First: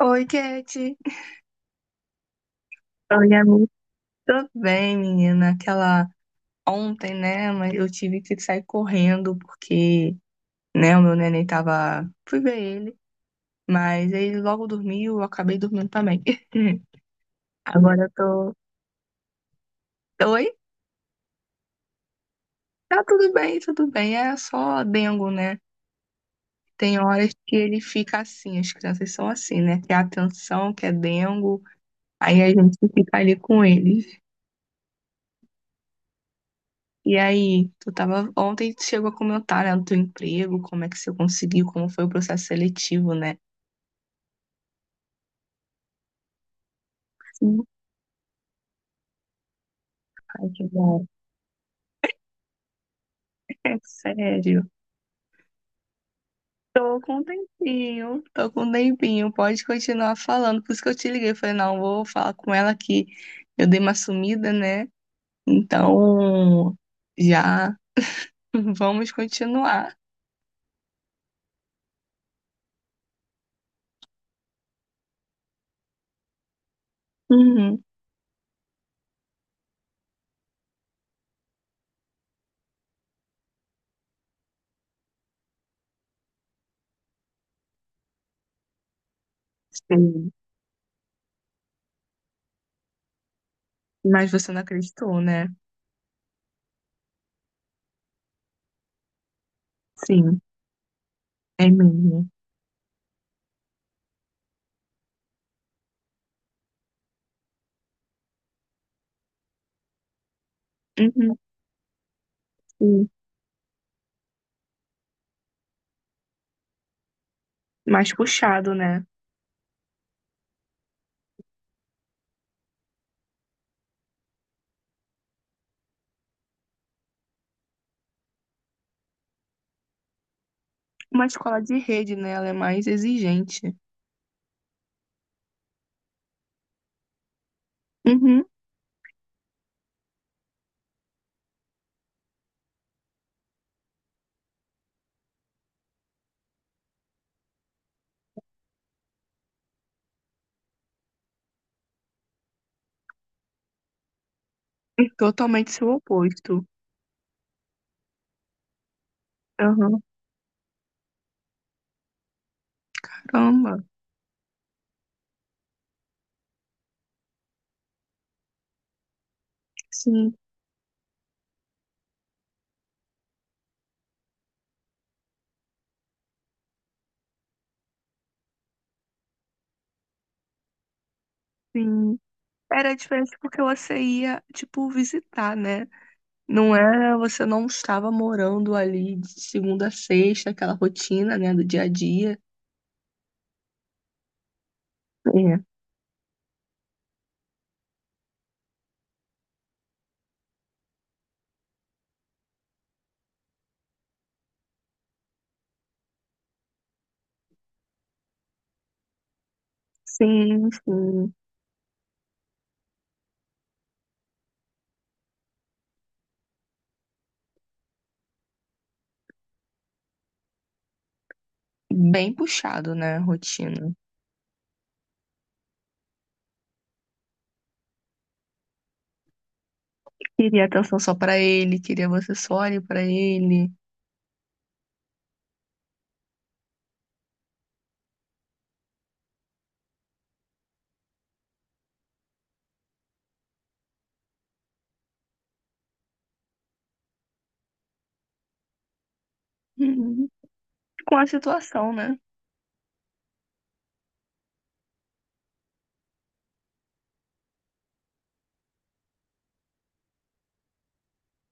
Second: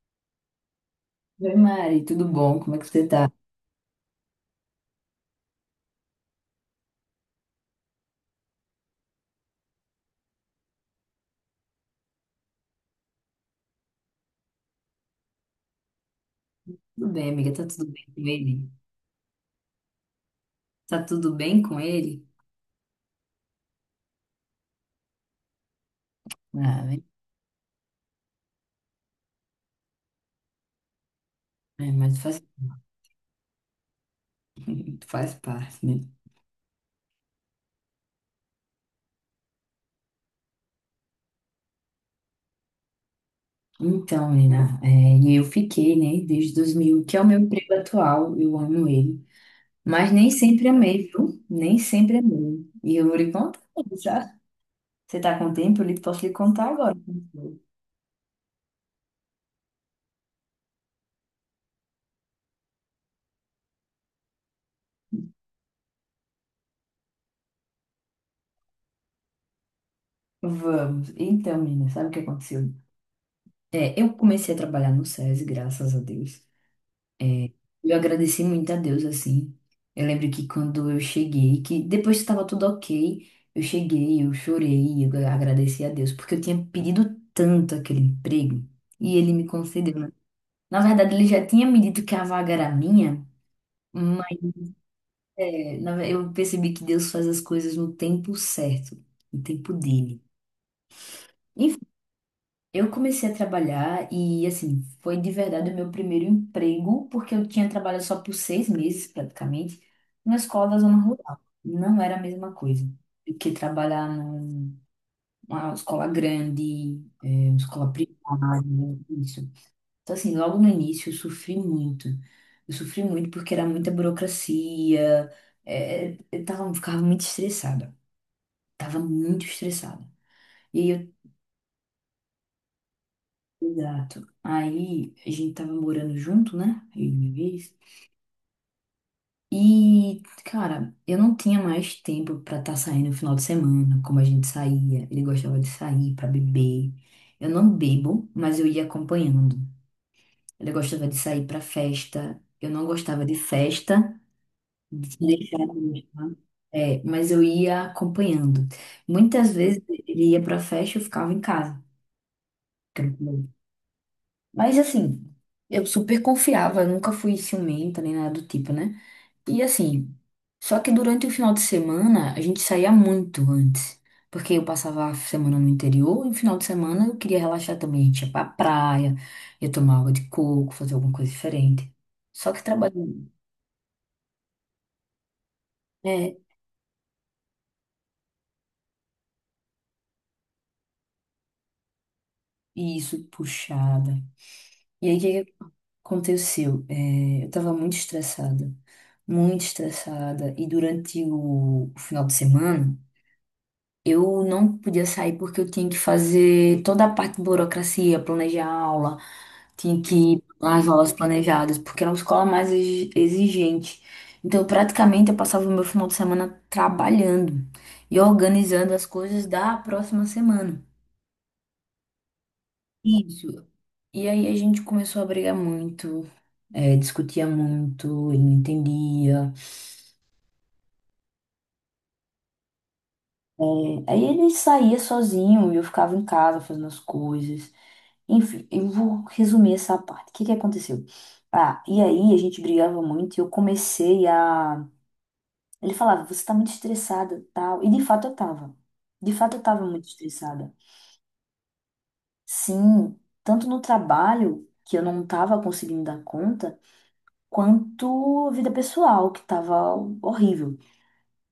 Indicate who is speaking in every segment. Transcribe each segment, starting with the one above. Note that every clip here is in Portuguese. Speaker 1: Oi, Kate.
Speaker 2: Oi, Mari, tudo bom? Como é que você tá?
Speaker 1: Oi, amigo. Tudo bem, menina? Aquela ontem, né? Mas eu tive que sair correndo porque, né, o meu neném tava. Fui ver ele, mas ele logo dormiu, eu acabei dormindo também.
Speaker 2: Tudo bem, amiga? Tá tudo bem
Speaker 1: Agora
Speaker 2: com
Speaker 1: eu
Speaker 2: ele?
Speaker 1: tô. Oi?
Speaker 2: Tá tudo bem com ele?
Speaker 1: Tá tudo bem, tudo bem. É só dengo, né?
Speaker 2: Ah, né?
Speaker 1: Tem horas que ele fica assim, as crianças são assim, né? Quer atenção, quer dengo,
Speaker 2: é, mas faz,
Speaker 1: aí a gente fica ali com ele.
Speaker 2: faz parte, né?
Speaker 1: E aí, tu tava ontem tu chegou a comentar, né, do teu emprego, como é que você conseguiu, como foi o processo seletivo, né?
Speaker 2: Então, menina, é, e eu fiquei, né, desde 2000, que é o meu
Speaker 1: Sim,
Speaker 2: emprego atual, eu amo ele. Mas nem
Speaker 1: ai, que
Speaker 2: sempre
Speaker 1: bom.
Speaker 2: amei, viu? Nem sempre amei. E eu vou lhe contar,
Speaker 1: É
Speaker 2: já.
Speaker 1: sério.
Speaker 2: Você tá com tempo? Posso lhe contar agora.
Speaker 1: Tô com um tempinho, tô com um tempinho, pode continuar falando. Por isso que eu te liguei, falei, não, vou falar com ela que eu dei uma sumida, né? Então, já, vamos continuar.
Speaker 2: Vamos. Então, menina, sabe o que aconteceu? É, eu comecei a trabalhar no SESI, graças a Deus.
Speaker 1: Uhum.
Speaker 2: Eu agradeci muito a Deus, assim. Eu lembro que quando eu cheguei, que depois que estava tudo ok, eu cheguei, eu chorei, eu agradeci a Deus, porque eu tinha pedido tanto aquele emprego e ele me concedeu, né?
Speaker 1: Sim.
Speaker 2: Na verdade, ele já tinha me dito que a vaga era minha,
Speaker 1: Mas
Speaker 2: mas
Speaker 1: você não acreditou, né?
Speaker 2: é, eu percebi que Deus faz as coisas no tempo certo, no tempo dele.
Speaker 1: Sim, é mesmo.
Speaker 2: Eu comecei a trabalhar e, assim, foi de verdade o meu primeiro emprego, porque eu tinha trabalhado só por 6 meses, praticamente, numa escola da zona
Speaker 1: Uhum.
Speaker 2: rural. Não era a mesma coisa
Speaker 1: Sim.
Speaker 2: do que trabalhar numa escola grande, é, uma escola
Speaker 1: Mais
Speaker 2: privada,
Speaker 1: puxado, né?
Speaker 2: isso. Então, assim, logo no início eu sofri muito. Eu sofri muito porque era muita burocracia, é, eu tava, ficava muito estressada. Tava muito estressada. E aí eu
Speaker 1: Uma escola de rede, né? Ela é mais exigente.
Speaker 2: exato. Aí a gente tava morando junto, né? Eu e minha vez.
Speaker 1: Uhum.
Speaker 2: E, cara, eu não tinha mais tempo pra estar saindo no final de semana, como a gente saía. Ele gostava de sair pra beber. Eu não bebo, mas eu ia acompanhando. Ele gostava de sair pra festa. Eu não gostava de festa,
Speaker 1: E
Speaker 2: de se deixar
Speaker 1: totalmente seu
Speaker 2: gostar.
Speaker 1: oposto.
Speaker 2: É, mas eu ia acompanhando. Muitas vezes
Speaker 1: Aham.
Speaker 2: ele ia pra festa e eu ficava em casa.
Speaker 1: Caramba.
Speaker 2: Mas assim, eu super confiava, eu nunca fui ciumenta nem nada do tipo, né? E assim,
Speaker 1: Sim,
Speaker 2: só que durante o final de semana a gente saía muito antes. Porque eu passava a semana no interior e no final de semana eu queria relaxar também. A gente ia pra praia, ia tomar água de coco, fazer alguma coisa diferente.
Speaker 1: sim.
Speaker 2: Só que
Speaker 1: Era
Speaker 2: trabalhando.
Speaker 1: diferente porque você ia, tipo, visitar, né?
Speaker 2: É,
Speaker 1: Não era, você não estava morando ali de segunda a sexta, aquela rotina, né, do dia a dia.
Speaker 2: isso, puxada. E aí o que que
Speaker 1: É.
Speaker 2: aconteceu? É, eu tava muito estressada. Muito estressada. E durante o final de semana. Eu não podia sair porque eu tinha que fazer toda a parte de burocracia, planejar a aula, tinha que ir
Speaker 1: Sim,
Speaker 2: nas aulas
Speaker 1: sim.
Speaker 2: planejadas, porque era uma escola mais exigente. Então, praticamente, eu passava o meu final de semana trabalhando e organizando as coisas da próxima semana.
Speaker 1: Bem puxado, né, a
Speaker 2: Isso.
Speaker 1: rotina.
Speaker 2: E aí a gente começou a brigar muito, eh, discutia muito, ele não entendia.
Speaker 1: Queria atenção só pra ele, queria você só ali pra ele.
Speaker 2: Eh, aí ele saía sozinho e eu ficava em casa fazendo as coisas. Enfim, eu vou resumir essa parte. O que que aconteceu? Ah, e aí a gente brigava muito e eu comecei a. Ele falava, você tá muito estressada, tal. E de fato eu tava. De fato eu tava muito
Speaker 1: Uhum.
Speaker 2: estressada.
Speaker 1: Com a situação, né?
Speaker 2: Sim, tanto no trabalho, que eu não tava conseguindo dar conta, quanto a vida pessoal, que tava horrível.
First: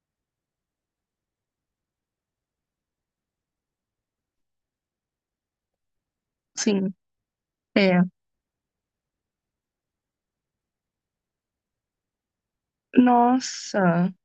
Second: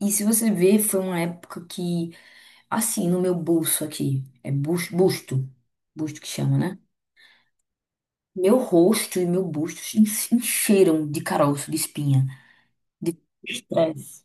Speaker 2: E se você ver, foi uma época que, assim, no meu bolso aqui, é busto, busto que chama, né?
Speaker 1: Sim. É.
Speaker 2: Meu rosto e meu busto se encheram de caroço, de espinha, de
Speaker 1: Nossa.
Speaker 2: estresse.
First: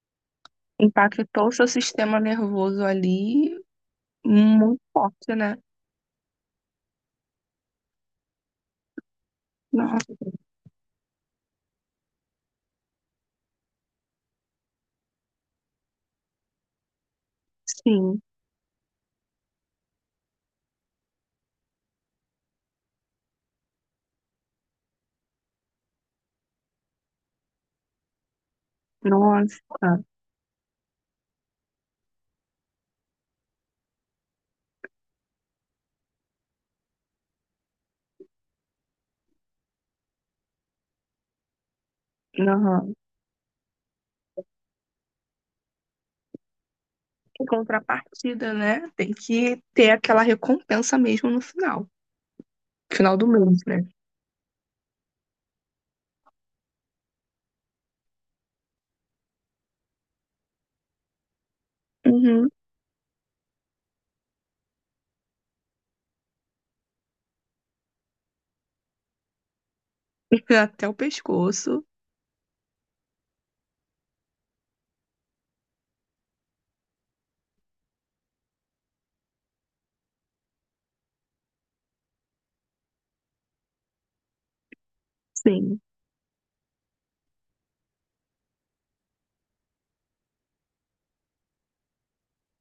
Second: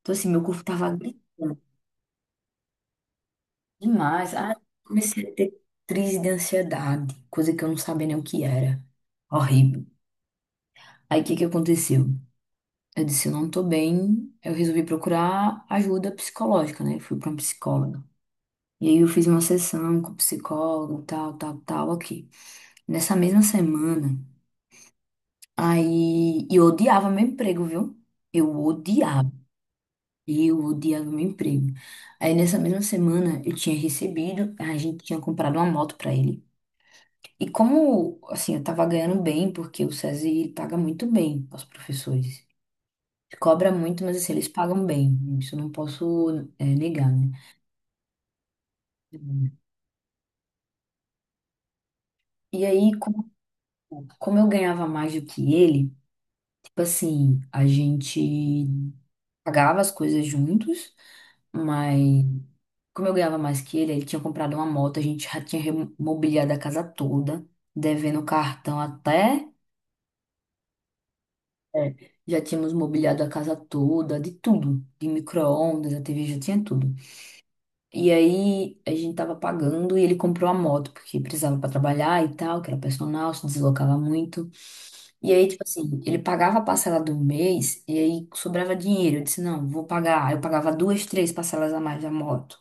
Speaker 2: Então, assim, meu corpo tava
Speaker 1: Impactou
Speaker 2: gritando
Speaker 1: seu sistema nervoso ali
Speaker 2: demais. Ah,
Speaker 1: muito
Speaker 2: comecei a
Speaker 1: forte,
Speaker 2: ter
Speaker 1: né?
Speaker 2: crise de ansiedade, coisa que eu não sabia nem o que era. Horrível.
Speaker 1: Nossa,
Speaker 2: Aí, o que que aconteceu? Eu disse, eu não tô bem. Eu resolvi procurar ajuda psicológica, né? Fui pra uma psicóloga.
Speaker 1: sim.
Speaker 2: E aí, eu fiz uma sessão com o psicólogo, tal, tal, tal, aqui. Nessa mesma semana, aí... E eu odiava meu emprego, viu? Eu odiava.
Speaker 1: Nossa.
Speaker 2: E eu odiava meu emprego. Aí nessa mesma semana eu tinha recebido, a gente tinha comprado uma moto pra ele. E como, assim, eu tava ganhando bem, porque o SESI ele paga muito bem aos professores.
Speaker 1: Aham.
Speaker 2: Cobra muito, mas assim, eles pagam bem. Isso eu não posso, é, negar, né?
Speaker 1: Em contrapartida, né? Tem que ter aquela recompensa mesmo no final.
Speaker 2: E aí,
Speaker 1: Final do
Speaker 2: como,
Speaker 1: mês, né?
Speaker 2: como eu ganhava mais do que ele, tipo assim, a gente pagava as coisas juntos, mas
Speaker 1: Uhum.
Speaker 2: como eu ganhava mais que ele tinha comprado uma moto, a gente já tinha mobiliado a casa toda, devendo cartão até.
Speaker 1: Até o pescoço.
Speaker 2: É, já tínhamos mobiliado a casa toda, de tudo, de micro-ondas, a TV já tinha tudo. E aí a gente tava pagando e ele comprou a moto, porque precisava para trabalhar e tal, que era personal, se deslocava muito. E aí, tipo
Speaker 1: Sim.
Speaker 2: assim, ele pagava a parcela do mês e aí sobrava dinheiro. Eu disse, não, vou pagar. Aí eu pagava duas, três parcelas a mais da moto.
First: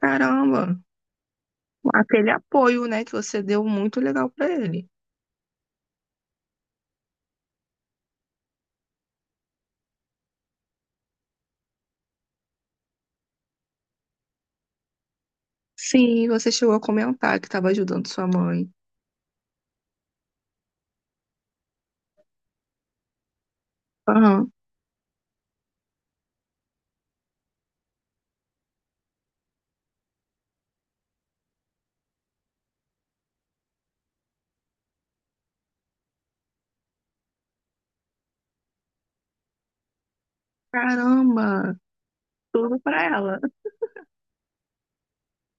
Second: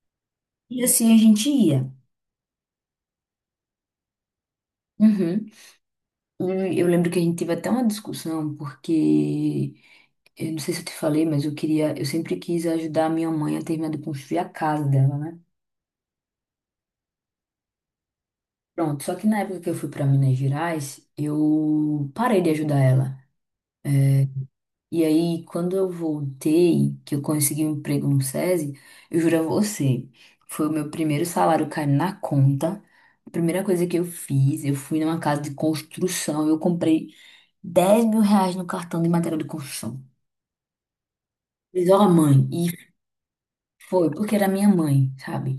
Speaker 1: Caramba.
Speaker 2: E assim a gente ia.
Speaker 1: Aquele apoio, né, que você deu muito legal pra ele.
Speaker 2: Uhum. E eu lembro que a gente teve até uma discussão, porque eu não sei se eu te falei, mas eu queria, eu sempre quis ajudar a minha mãe a terminar de construir a casa dela, né?
Speaker 1: Sim, você chegou a comentar que tava ajudando sua mãe.
Speaker 2: Pronto, só que na época que eu fui para Minas Gerais, eu parei de ajudar ela.
Speaker 1: Aham.
Speaker 2: E aí, quando eu voltei, que eu consegui um emprego no SESI, eu juro a você, foi o meu primeiro salário cair na conta. A primeira coisa que eu fiz, eu fui numa casa de construção, eu comprei R$ 10.000 no cartão de material de construção.
Speaker 1: Caramba.
Speaker 2: Diz, ó, mãe,
Speaker 1: Tudo
Speaker 2: e
Speaker 1: pra ela.
Speaker 2: foi, porque era minha mãe, sabe?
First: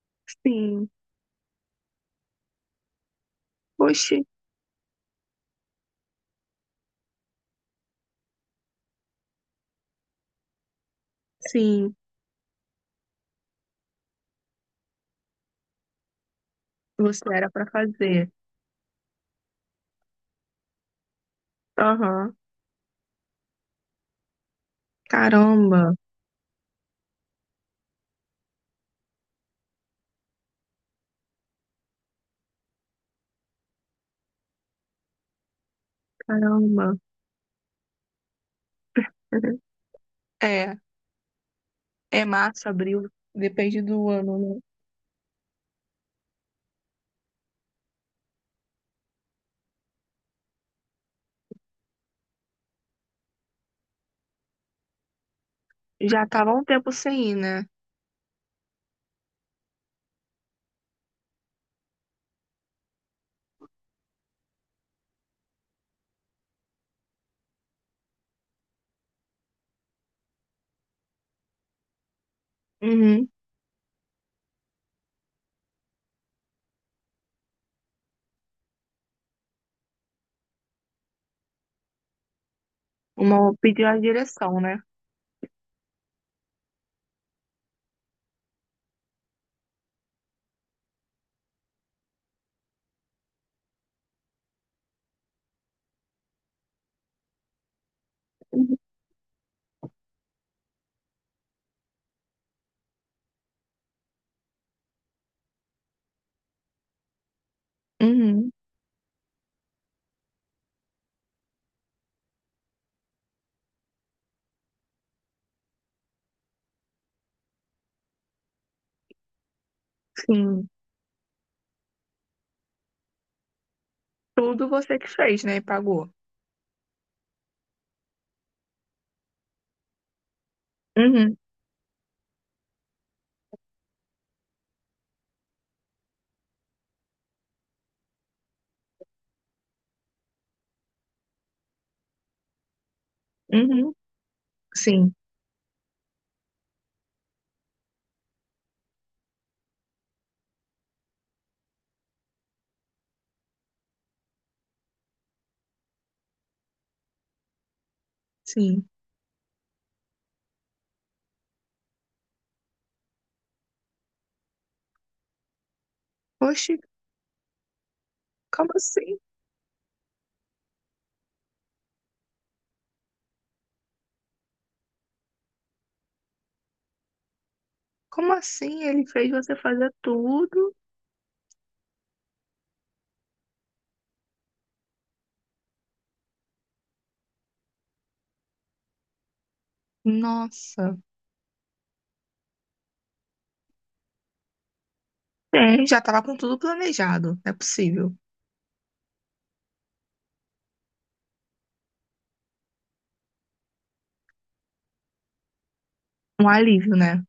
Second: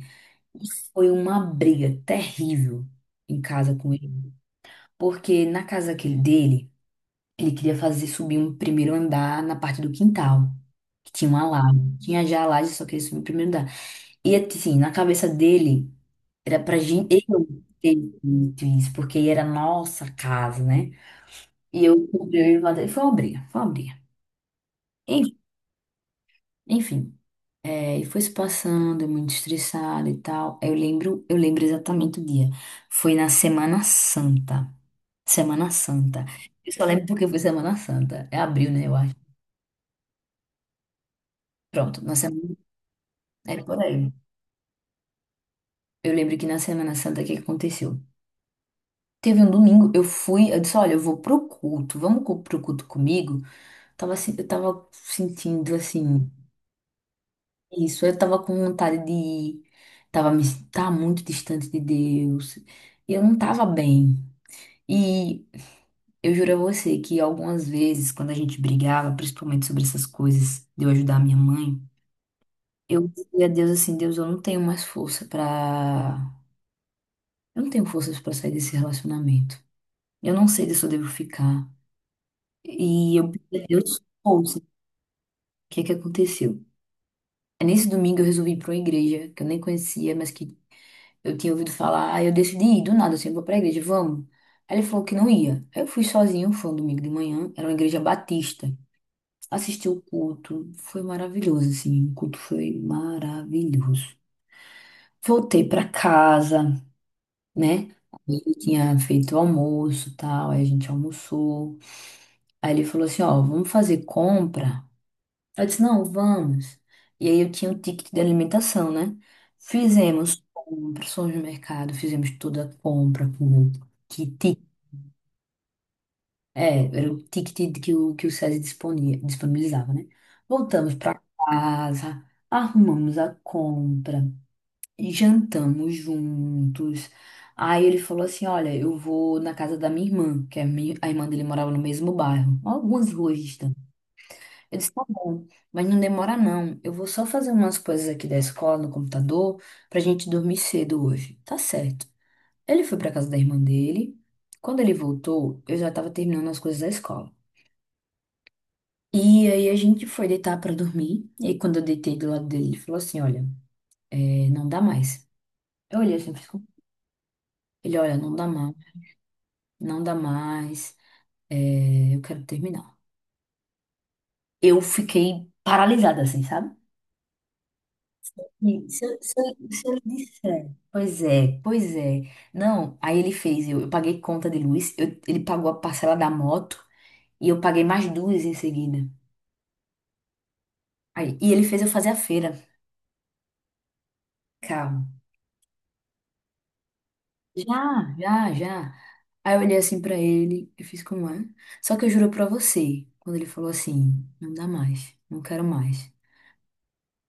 Speaker 2: E
Speaker 1: Sim.
Speaker 2: foi uma briga terrível em casa com
Speaker 1: Poxa.
Speaker 2: ele. Porque na casa aquele dele, ele queria fazer subir um primeiro andar na parte do quintal, que tinha uma
Speaker 1: Sim.
Speaker 2: laje. Tinha já a laje, só queria subir o primeiro andar. E assim, na cabeça dele, era pra gente.
Speaker 1: Você
Speaker 2: Eu
Speaker 1: era pra
Speaker 2: ter
Speaker 1: fazer.
Speaker 2: feito isso, porque era a nossa casa, né? E eu
Speaker 1: Aham.
Speaker 2: comprei ele, foi uma briga, foi uma briga.
Speaker 1: Caramba,
Speaker 2: Enfim, é, e foi se passando, eu muito estressada e tal. Aí eu lembro, eu lembro exatamente o dia. Foi na Semana Santa. Semana Santa. Eu só
Speaker 1: caramba.
Speaker 2: lembro porque foi Semana Santa. É abril, né, eu acho.
Speaker 1: Uhum. É,
Speaker 2: Pronto, na
Speaker 1: é
Speaker 2: semana,
Speaker 1: março, abril,
Speaker 2: é por
Speaker 1: depende
Speaker 2: aí.
Speaker 1: do ano, né?
Speaker 2: Eu lembro que na Semana Santa o que que aconteceu? Teve um domingo, eu fui, eu disse, olha, eu vou pro culto, pro culto comigo? Tava, eu tava sentindo,
Speaker 1: Já
Speaker 2: assim,
Speaker 1: tava um tempo sem ir, né?
Speaker 2: isso, eu tava com vontade de. Tava, me... tava muito distante de Deus. E eu não tava bem. E eu juro a você que algumas vezes, quando a gente brigava, principalmente sobre essas coisas de eu ajudar a minha mãe, eu
Speaker 1: Uhum.
Speaker 2: dizia a Deus assim: Deus, eu não tenho mais força pra. Eu não tenho forças pra sair desse relacionamento. Eu não sei se eu devo ficar. E eu
Speaker 1: Uma
Speaker 2: pedi a
Speaker 1: pediu a
Speaker 2: Deus força.
Speaker 1: direção,
Speaker 2: O
Speaker 1: né?
Speaker 2: que é que aconteceu? É nesse domingo eu resolvi ir pra uma igreja que eu nem conhecia, mas que eu tinha ouvido falar, aí eu decidi ir do nada, assim, vou pra igreja, vamos. Aí ele falou que não ia. Aí eu fui sozinho, foi um domingo de manhã, era uma igreja batista.
Speaker 1: Uhum.
Speaker 2: Assisti o culto, foi maravilhoso, assim, o culto foi maravilhoso. Voltei pra casa, né? Aí
Speaker 1: Uhum.
Speaker 2: ele tinha feito o almoço e tal, aí a gente almoçou. Aí ele falou assim: ó, vamos fazer compra. Eu disse, não, vamos. E aí eu tinha o ticket de alimentação, né? Fizemos
Speaker 1: Sim.
Speaker 2: compras, fomos no mercado, fizemos toda a compra com o kit.
Speaker 1: Tudo você que fez, né? E pagou.
Speaker 2: É, era o ticket que o SESI disponia, disponibilizava, né? Voltamos para
Speaker 1: Uhum.
Speaker 2: casa, arrumamos a compra, jantamos juntos. Aí ele falou assim, olha, eu vou na casa da minha irmã, que é a irmã dele morava no mesmo bairro, algumas ruas distantes.
Speaker 1: Uhum.
Speaker 2: Eu disse, tá
Speaker 1: Sim,
Speaker 2: bom, mas não demora não. Eu vou só fazer umas coisas aqui da escola no computador pra gente dormir cedo hoje. Tá certo. Ele foi pra casa da irmã dele. Quando ele voltou, eu já tava terminando as coisas da escola.
Speaker 1: sim.
Speaker 2: E aí a gente foi deitar pra dormir. E aí quando eu deitei do lado dele, ele falou assim, olha, é, não dá mais. Eu olhei assim,
Speaker 1: Oxe,
Speaker 2: ele, olha, não dá
Speaker 1: como
Speaker 2: mais,
Speaker 1: assim?
Speaker 2: não dá mais, é, eu quero terminar. Eu fiquei paralisada assim, sabe?
Speaker 1: Como assim
Speaker 2: E Se
Speaker 1: ele
Speaker 2: eu,
Speaker 1: fez
Speaker 2: se eu,
Speaker 1: você
Speaker 2: se
Speaker 1: fazer
Speaker 2: eu lhe disser,
Speaker 1: tudo?
Speaker 2: pois é, pois é. Não, aí ele fez, eu paguei conta de luz, eu- ele pagou a parcela da moto e eu paguei mais duas em seguida.
Speaker 1: Nossa.
Speaker 2: Aí, e ele fez eu fazer a feira. Calma.
Speaker 1: É, já tava com tudo planejado. Não é possível.
Speaker 2: Já, já, já. Aí eu olhei assim pra ele, eu fiz como é. Só que eu juro pra você, quando ele falou assim, não dá mais, não quero mais.
Speaker 1: Um alívio, né?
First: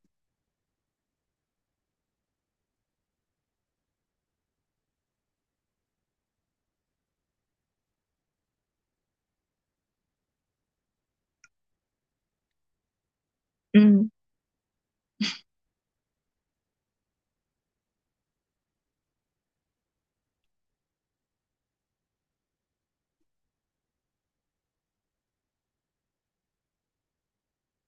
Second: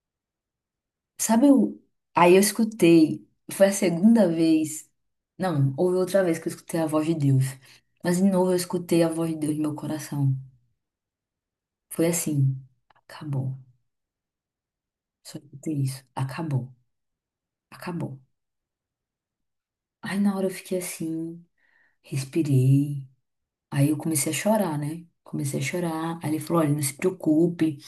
Speaker 2: Sabe, eu... aí eu escutei, foi a segunda vez, não, houve outra vez que eu escutei a voz de Deus, mas de novo eu escutei a voz de Deus no meu coração. Foi assim, acabou,
Speaker 1: Hum.
Speaker 2: só escutei isso, acabou, acabou. Aí na hora eu fiquei assim, respirei, aí eu comecei a chorar, né? Comecei a chorar, aí ele falou, olha, não se preocupe,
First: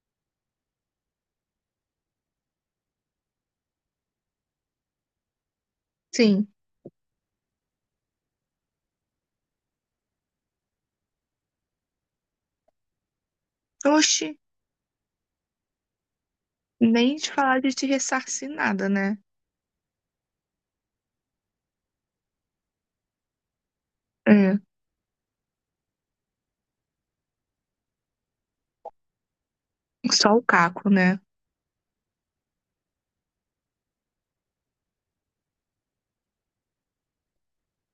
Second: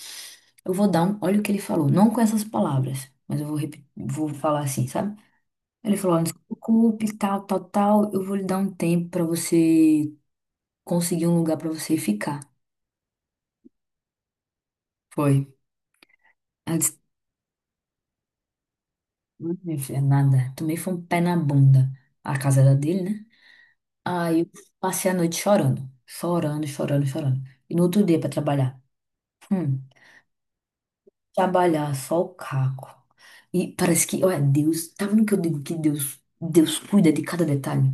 Speaker 2: eu vou dar um, olha o que ele falou, não com essas palavras, mas eu vou, vou falar assim, sabe? Ele falou, "Olha, não se
Speaker 1: Sim.
Speaker 2: preocupe, tal, tal, tal, eu vou lhe dar um tempo pra você conseguir um lugar pra você ficar.
Speaker 1: Oxi,
Speaker 2: Foi. Ela disse,
Speaker 1: nem de falar de te ressarcir nada, né?
Speaker 2: "Não, minha filha, é nada. Tomei foi um pé na bunda. A casa era dele, né? Aí eu
Speaker 1: É,
Speaker 2: passei a noite chorando, chorando, chorando, chorando. E no outro dia pra trabalhar. Hum,
Speaker 1: só o caco, né?
Speaker 2: trabalhar só o caco. E parece que, olha, Deus, tá vendo que eu digo que Deus, Deus cuida de cada detalhe?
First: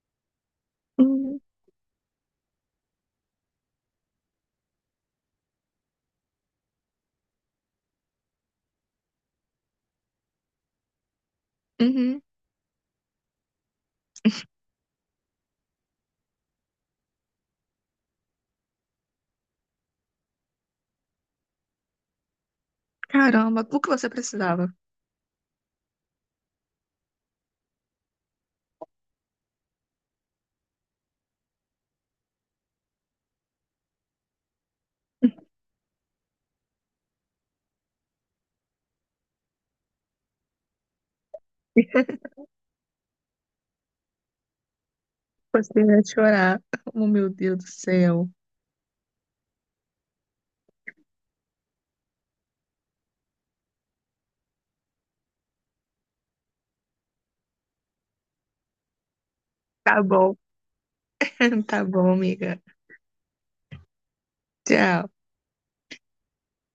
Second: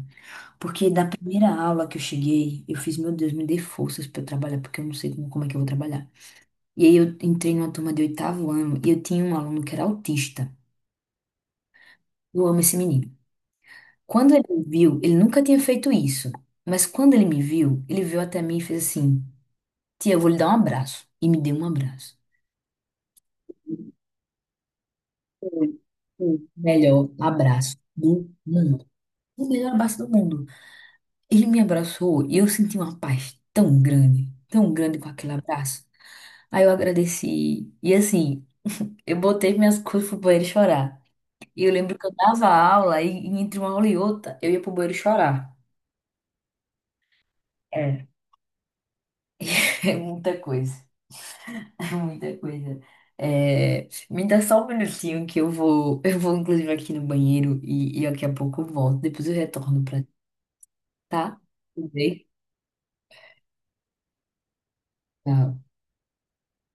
Speaker 2: Porque da
Speaker 1: Uhum,
Speaker 2: primeira aula que eu cheguei, eu fiz, meu Deus, me dê forças pra eu trabalhar, porque eu não sei como é que eu vou trabalhar. E aí eu entrei numa turma de oitavo ano e eu tinha um aluno que era autista.
Speaker 1: uhum.
Speaker 2: Eu amo esse menino. Quando ele me viu, ele nunca tinha feito isso. Mas quando ele me viu, ele veio até mim e fez assim: tia, eu vou lhe dar um abraço. E me deu um abraço.
Speaker 1: Caramba, o que você precisava?
Speaker 2: Foi o melhor abraço do mundo. O melhor abraço do mundo. Ele me abraçou e eu senti uma paz tão grande com aquele abraço. Aí eu agradeci. E assim, eu botei minhas coisas pro banheiro chorar. E eu lembro que eu dava aula e, entre uma aula e outra eu ia pro banheiro chorar.
Speaker 1: Você ia chorar. Oh, meu Deus do
Speaker 2: É,
Speaker 1: céu.
Speaker 2: é muita coisa. É muita coisa. É, me dá só um minutinho que eu vou, eu vou inclusive aqui no banheiro e, daqui a pouco eu volto. Depois eu retorno
Speaker 1: Tá
Speaker 2: pra,
Speaker 1: bom,
Speaker 2: tá?
Speaker 1: tá
Speaker 2: Tudo
Speaker 1: bom,
Speaker 2: bem?
Speaker 1: amiga. Tchau.
Speaker 2: Tchau.